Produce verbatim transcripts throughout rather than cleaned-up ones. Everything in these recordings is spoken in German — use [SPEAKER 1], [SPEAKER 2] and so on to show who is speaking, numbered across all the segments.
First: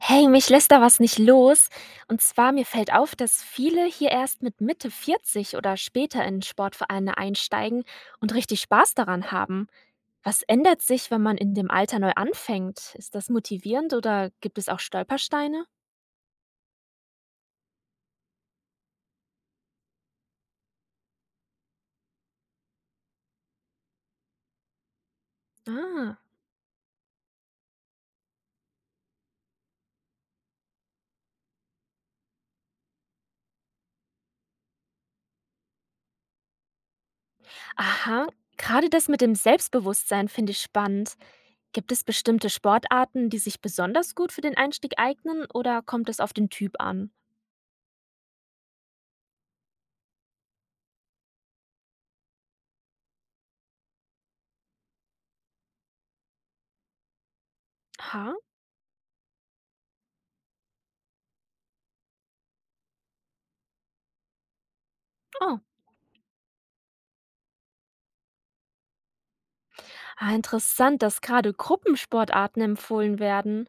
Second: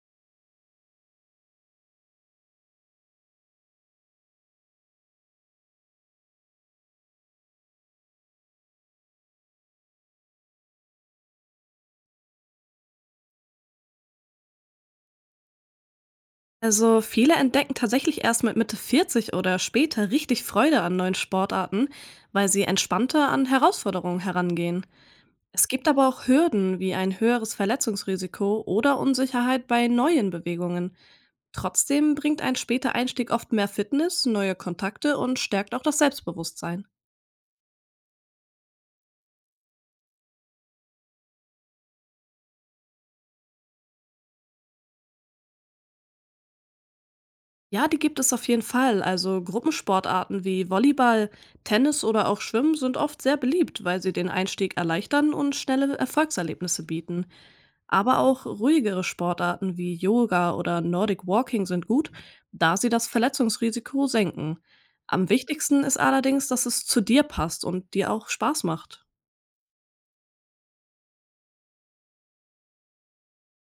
[SPEAKER 1] Hey, mich lässt da was nicht los. Und zwar mir fällt auf, dass viele hier erst mit Mitte vierzig oder später in Sportvereine einsteigen und richtig Spaß daran haben. Was ändert sich, wenn man in dem Alter neu anfängt? Ist das motivierend oder gibt es auch Stolpersteine?
[SPEAKER 2] Also viele entdecken tatsächlich erst mit Mitte vierzig oder später richtig Freude an neuen Sportarten, weil sie entspannter an Herausforderungen herangehen. Es gibt aber
[SPEAKER 1] Ah,
[SPEAKER 2] auch Hürden wie ein höheres Verletzungsrisiko oder Unsicherheit bei neuen Bewegungen. Trotzdem bringt ein später Einstieg oft mehr Fitness, neue Kontakte und stärkt auch das Selbstbewusstsein.
[SPEAKER 1] aha. Gerade das mit dem Selbstbewusstsein finde ich spannend. Gibt es bestimmte Sportarten, die sich besonders gut für den Einstieg eignen oder kommt es auf den Typ an?
[SPEAKER 2] Ja, die gibt es auf jeden Fall. Also Gruppensportarten wie Volleyball, Tennis oder auch Schwimmen sind oft sehr beliebt, weil sie den Einstieg erleichtern und schnelle Erfolgserlebnisse bieten. Aber
[SPEAKER 1] Ha?
[SPEAKER 2] auch ruhigere Sportarten wie Yoga oder Nordic Walking sind gut, da sie das Verletzungsrisiko senken. Am
[SPEAKER 1] Oh.
[SPEAKER 2] wichtigsten ist allerdings, dass es zu dir passt und dir auch Spaß macht.
[SPEAKER 1] Ah, interessant, dass gerade Gruppensportarten empfohlen werden.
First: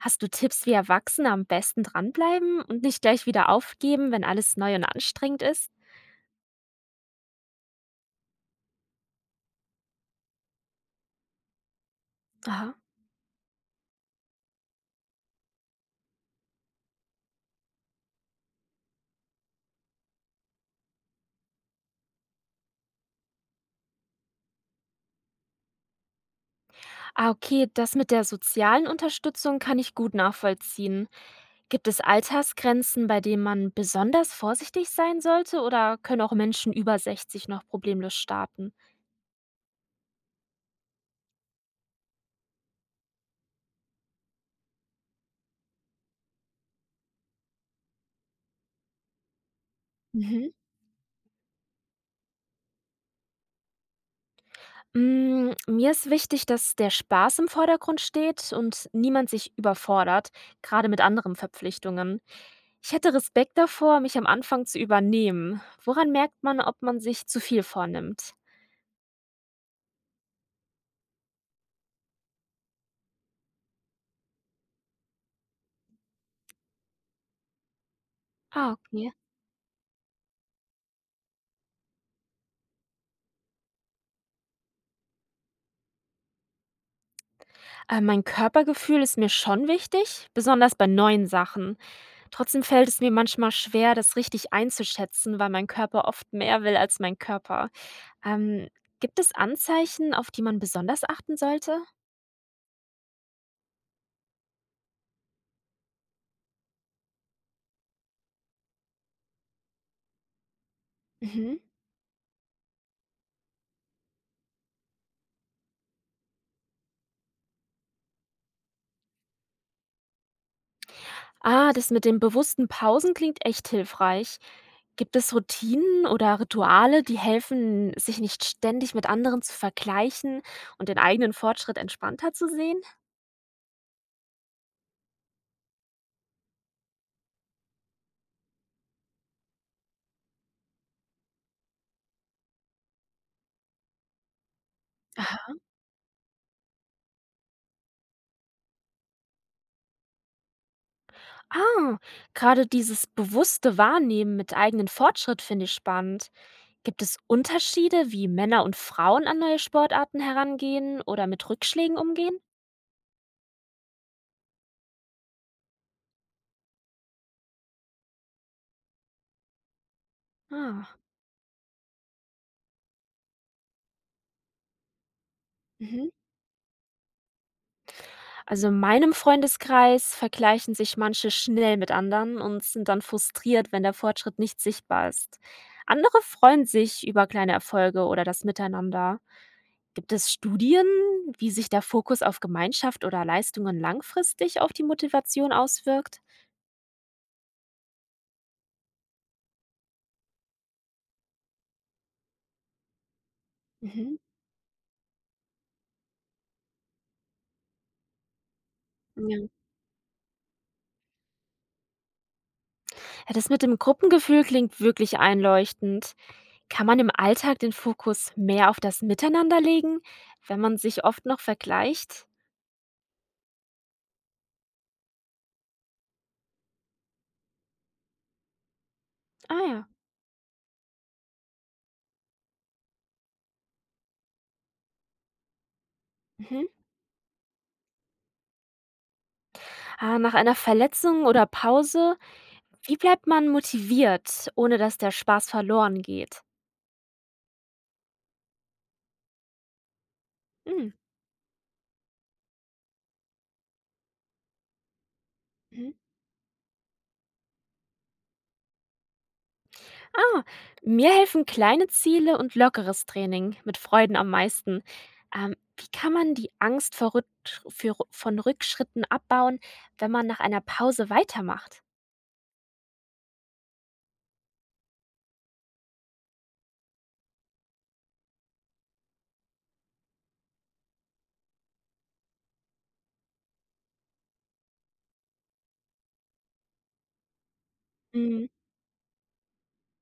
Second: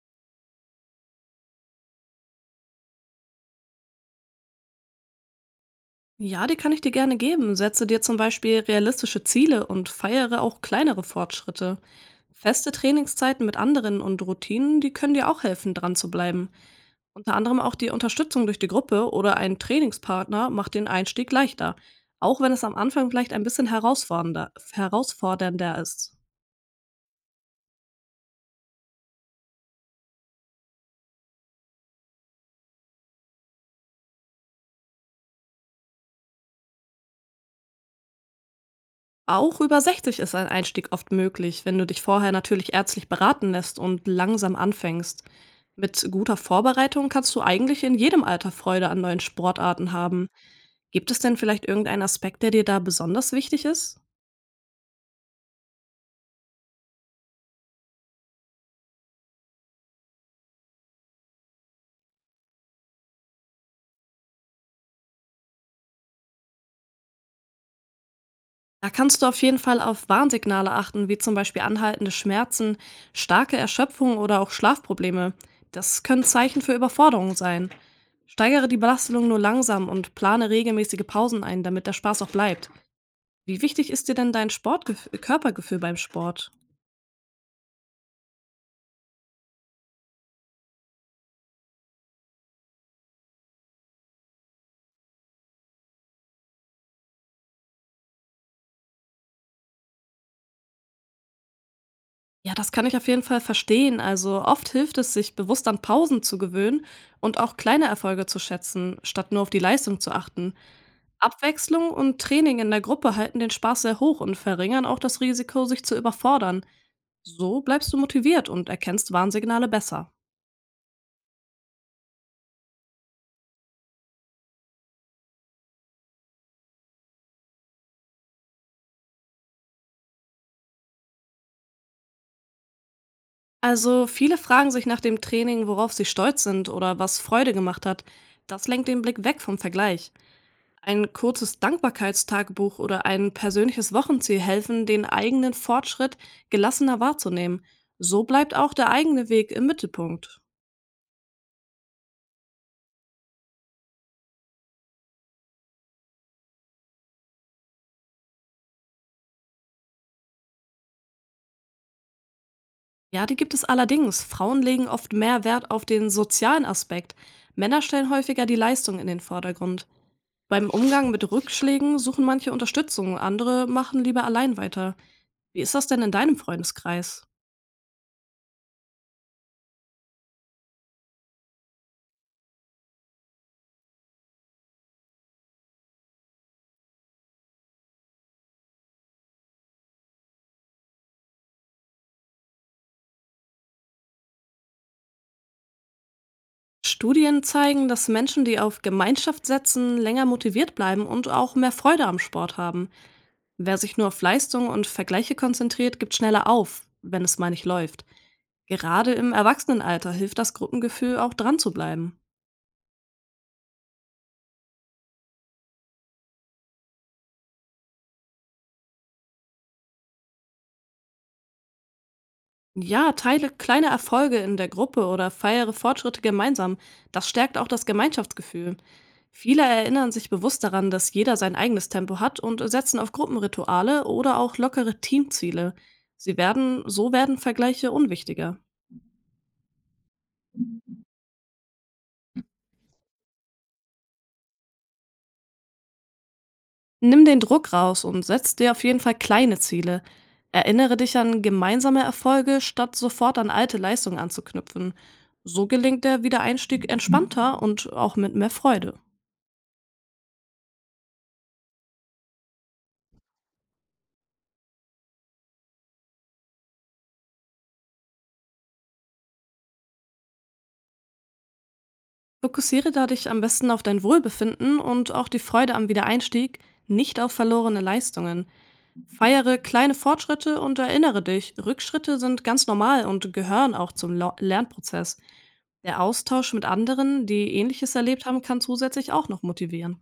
[SPEAKER 1] Hast du Tipps, wie Erwachsene am besten dranbleiben und nicht gleich wieder aufgeben, wenn alles neu und anstrengend ist?
[SPEAKER 2] Ja, die kann ich dir gerne geben. Setze dir zum Beispiel realistische Ziele und feiere auch kleinere Fortschritte. Feste
[SPEAKER 1] Aha.
[SPEAKER 2] Trainingszeiten mit anderen und Routinen, die können dir auch helfen, dran zu bleiben. Unter anderem auch die Unterstützung durch die Gruppe oder einen Trainingspartner macht den Einstieg leichter, auch wenn es am Anfang vielleicht ein bisschen herausfordernder, herausfordernder ist.
[SPEAKER 1] Ah, okay, das mit der sozialen Unterstützung kann ich gut nachvollziehen. Gibt es Altersgrenzen, bei denen man besonders vorsichtig sein sollte oder können auch Menschen über sechzig noch problemlos starten?
[SPEAKER 2] Auch über sechzig ist ein Einstieg oft möglich, wenn du dich vorher natürlich ärztlich beraten lässt und langsam anfängst. Mit guter Vorbereitung kannst du eigentlich in jedem Alter Freude an neuen Sportarten haben.
[SPEAKER 1] Mhm.
[SPEAKER 2] Gibt es denn vielleicht irgendeinen Aspekt, der dir da besonders wichtig ist?
[SPEAKER 1] Hm, mir ist wichtig, dass der Spaß im Vordergrund steht und niemand sich überfordert, gerade mit anderen Verpflichtungen. Ich hätte Respekt davor, mich am Anfang zu übernehmen. Woran merkt man, ob man sich zu viel vornimmt?
[SPEAKER 2] Da kannst du auf jeden Fall auf Warnsignale achten, wie zum Beispiel anhaltende Schmerzen, starke Erschöpfung oder auch Schlafprobleme. Das können Zeichen für Überforderung sein. Steigere
[SPEAKER 1] Ah,
[SPEAKER 2] die
[SPEAKER 1] okay.
[SPEAKER 2] Belastung nur langsam und plane regelmäßige Pausen ein, damit der Spaß auch bleibt. Wie wichtig ist dir denn dein Sportgef Körpergefühl beim Sport?
[SPEAKER 1] Äh, mein Körpergefühl ist mir schon wichtig, besonders bei neuen Sachen. Trotzdem fällt es mir manchmal schwer, das richtig einzuschätzen, weil mein Körper oft mehr will als mein Körper. Ähm, Gibt es Anzeichen, auf die man besonders achten sollte?
[SPEAKER 2] Ja, das kann ich auf jeden Fall verstehen. Also oft hilft es, sich bewusst an Pausen zu gewöhnen und auch kleine Erfolge zu schätzen, statt nur auf die Leistung zu achten.
[SPEAKER 1] Mhm.
[SPEAKER 2] Abwechslung und Training in der Gruppe halten den Spaß sehr hoch und verringern auch das Risiko, sich zu überfordern. So bleibst du motiviert und erkennst Warnsignale besser.
[SPEAKER 1] Ah, das mit den bewussten Pausen klingt echt hilfreich. Gibt es Routinen oder Rituale, die helfen, sich nicht ständig mit anderen zu vergleichen und den eigenen Fortschritt entspannter zu sehen?
[SPEAKER 2] Also viele fragen sich nach dem Training, worauf sie stolz sind oder was Freude gemacht hat. Das lenkt den Blick weg vom Vergleich. Ein kurzes Dankbarkeitstagebuch oder ein persönliches Wochenziel helfen, den eigenen
[SPEAKER 1] Aha.
[SPEAKER 2] Fortschritt gelassener wahrzunehmen. So bleibt auch der eigene Weg im Mittelpunkt.
[SPEAKER 1] Ah, Gerade dieses bewusste Wahrnehmen mit eigenen Fortschritt finde ich spannend. Gibt es Unterschiede, wie Männer und Frauen an neue Sportarten herangehen oder mit Rückschlägen umgehen?
[SPEAKER 2] Ja, die gibt es allerdings. Frauen legen oft mehr Wert auf den sozialen Aspekt. Männer stellen häufiger die Leistung in den Vordergrund. Beim
[SPEAKER 1] Ah.
[SPEAKER 2] Umgang mit Rückschlägen suchen manche Unterstützung, andere machen lieber allein weiter. Wie ist das denn
[SPEAKER 1] Mhm.
[SPEAKER 2] in deinem Freundeskreis?
[SPEAKER 1] Also in meinem Freundeskreis vergleichen sich manche schnell mit anderen und sind dann frustriert, wenn der Fortschritt nicht sichtbar ist. Andere freuen sich über kleine Erfolge oder das Miteinander. Gibt es Studien, wie sich der Fokus auf Gemeinschaft oder Leistungen langfristig auf die Motivation auswirkt?
[SPEAKER 2] Studien zeigen, dass Menschen, die auf Gemeinschaft setzen, länger motiviert bleiben und auch mehr Freude am Sport haben. Wer sich nur
[SPEAKER 1] Mhm.
[SPEAKER 2] auf Leistung und Vergleiche konzentriert, gibt schneller auf, wenn es mal nicht läuft. Gerade im
[SPEAKER 1] Ja.
[SPEAKER 2] Erwachsenenalter hilft das Gruppengefühl auch dran zu bleiben.
[SPEAKER 1] Ja, das mit dem Gruppengefühl klingt wirklich einleuchtend. Kann man im Alltag den Fokus mehr auf das Miteinander legen, wenn man sich oft noch vergleicht?
[SPEAKER 2] Ja, teile kleine Erfolge in der Gruppe oder feiere Fortschritte gemeinsam. Das stärkt auch das Gemeinschaftsgefühl.
[SPEAKER 1] Ah
[SPEAKER 2] Viele
[SPEAKER 1] ja.
[SPEAKER 2] erinnern sich bewusst daran, dass jeder sein eigenes Tempo hat und setzen auf Gruppenrituale oder auch lockere Teamziele. Sie
[SPEAKER 1] Mhm.
[SPEAKER 2] werden, so werden Vergleiche unwichtiger.
[SPEAKER 1] Ah, nach einer Verletzung oder Pause, wie bleibt man motiviert, ohne dass der Spaß verloren geht?
[SPEAKER 2] Nimm den Druck raus und setz dir auf jeden Fall kleine Ziele.
[SPEAKER 1] Hm.
[SPEAKER 2] Erinnere dich an gemeinsame Erfolge, statt sofort an alte Leistungen anzuknüpfen. So
[SPEAKER 1] Mhm.
[SPEAKER 2] gelingt der Wiedereinstieg entspannter und auch mit mehr Freude.
[SPEAKER 1] Ah, Mir helfen kleine Ziele und lockeres Training mit Freuden am meisten. Ähm, wie kann man die Angst vor Rück für, von Rückschritten abbauen, wenn man nach einer Pause weitermacht?
[SPEAKER 2] Fokussiere da dich am besten auf dein Wohlbefinden und auch die Freude am Wiedereinstieg, nicht auf verlorene Leistungen. Feiere kleine Fortschritte und erinnere dich, Rückschritte sind ganz normal und gehören auch zum Lo- Lernprozess. Der Austausch mit anderen, die Ähnliches erlebt haben,
[SPEAKER 1] Mhm.
[SPEAKER 2] kann zusätzlich auch noch motivieren.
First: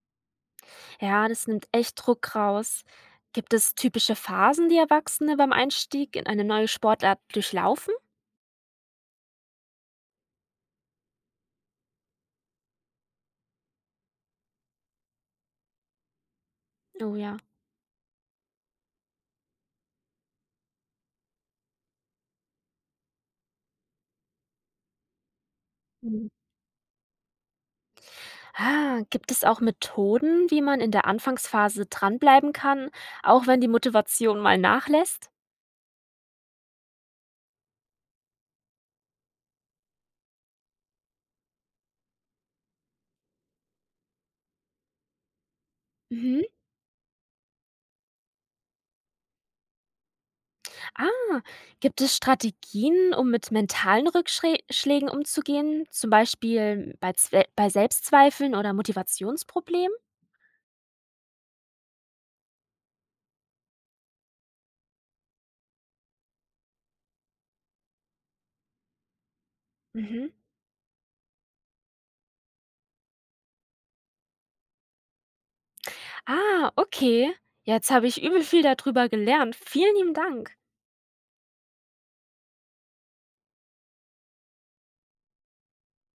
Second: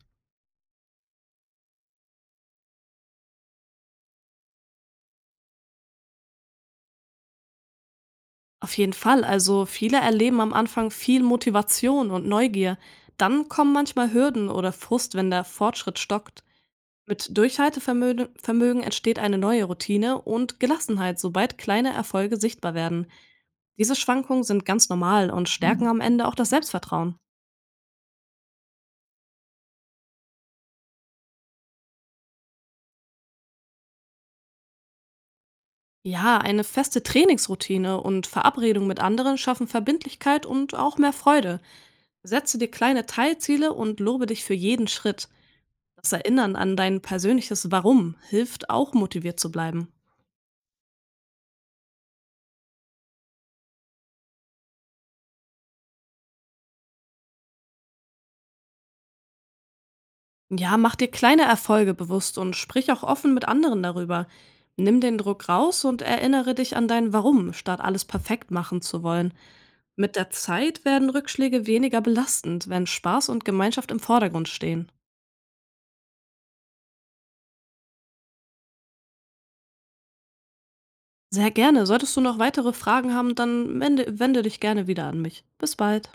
[SPEAKER 1] Ja, das nimmt echt Druck raus. Gibt es typische Phasen, die Erwachsene beim Einstieg in eine neue Sportart durchlaufen?
[SPEAKER 2] Auf jeden Fall, also viele erleben am Anfang viel Motivation und Neugier. Dann kommen manchmal Hürden oder Frust, wenn der Fortschritt stockt.
[SPEAKER 1] Oh
[SPEAKER 2] Mit
[SPEAKER 1] ja.
[SPEAKER 2] Durchhaltevermögen Vermögen entsteht eine neue Routine und Gelassenheit, sobald kleine Erfolge sichtbar werden. Diese Schwankungen sind ganz normal und stärken Mhm. am Ende auch das Selbstvertrauen.
[SPEAKER 1] Ah, gibt es auch Methoden, wie man in der Anfangsphase dranbleiben kann, auch wenn die Motivation mal nachlässt?
[SPEAKER 2] Ja, eine feste Trainingsroutine und Verabredung mit anderen schaffen Verbindlichkeit und auch mehr Freude. Setze dir kleine Teilziele und lobe dich für jeden Schritt. Das
[SPEAKER 1] Mhm.
[SPEAKER 2] Erinnern an dein persönliches Warum hilft auch motiviert zu bleiben.
[SPEAKER 1] Ah, Gibt es Strategien, um mit mentalen Rückschlägen umzugehen, zum Beispiel bei, Zwe bei Selbstzweifeln oder Motivationsproblemen?
[SPEAKER 2] Ja, mach dir kleine Erfolge bewusst und sprich auch offen mit anderen darüber. Nimm den Druck raus und erinnere dich an dein Warum, statt alles perfekt machen zu wollen. Mit
[SPEAKER 1] Mhm.
[SPEAKER 2] der Zeit werden Rückschläge weniger belastend, wenn Spaß und Gemeinschaft im Vordergrund stehen.
[SPEAKER 1] Ah, okay. Jetzt habe ich übel viel darüber gelernt. Vielen lieben Dank.
[SPEAKER 2] Sehr gerne. Solltest du noch weitere Fragen haben, dann wende, wende dich gerne wieder an mich. Bis bald.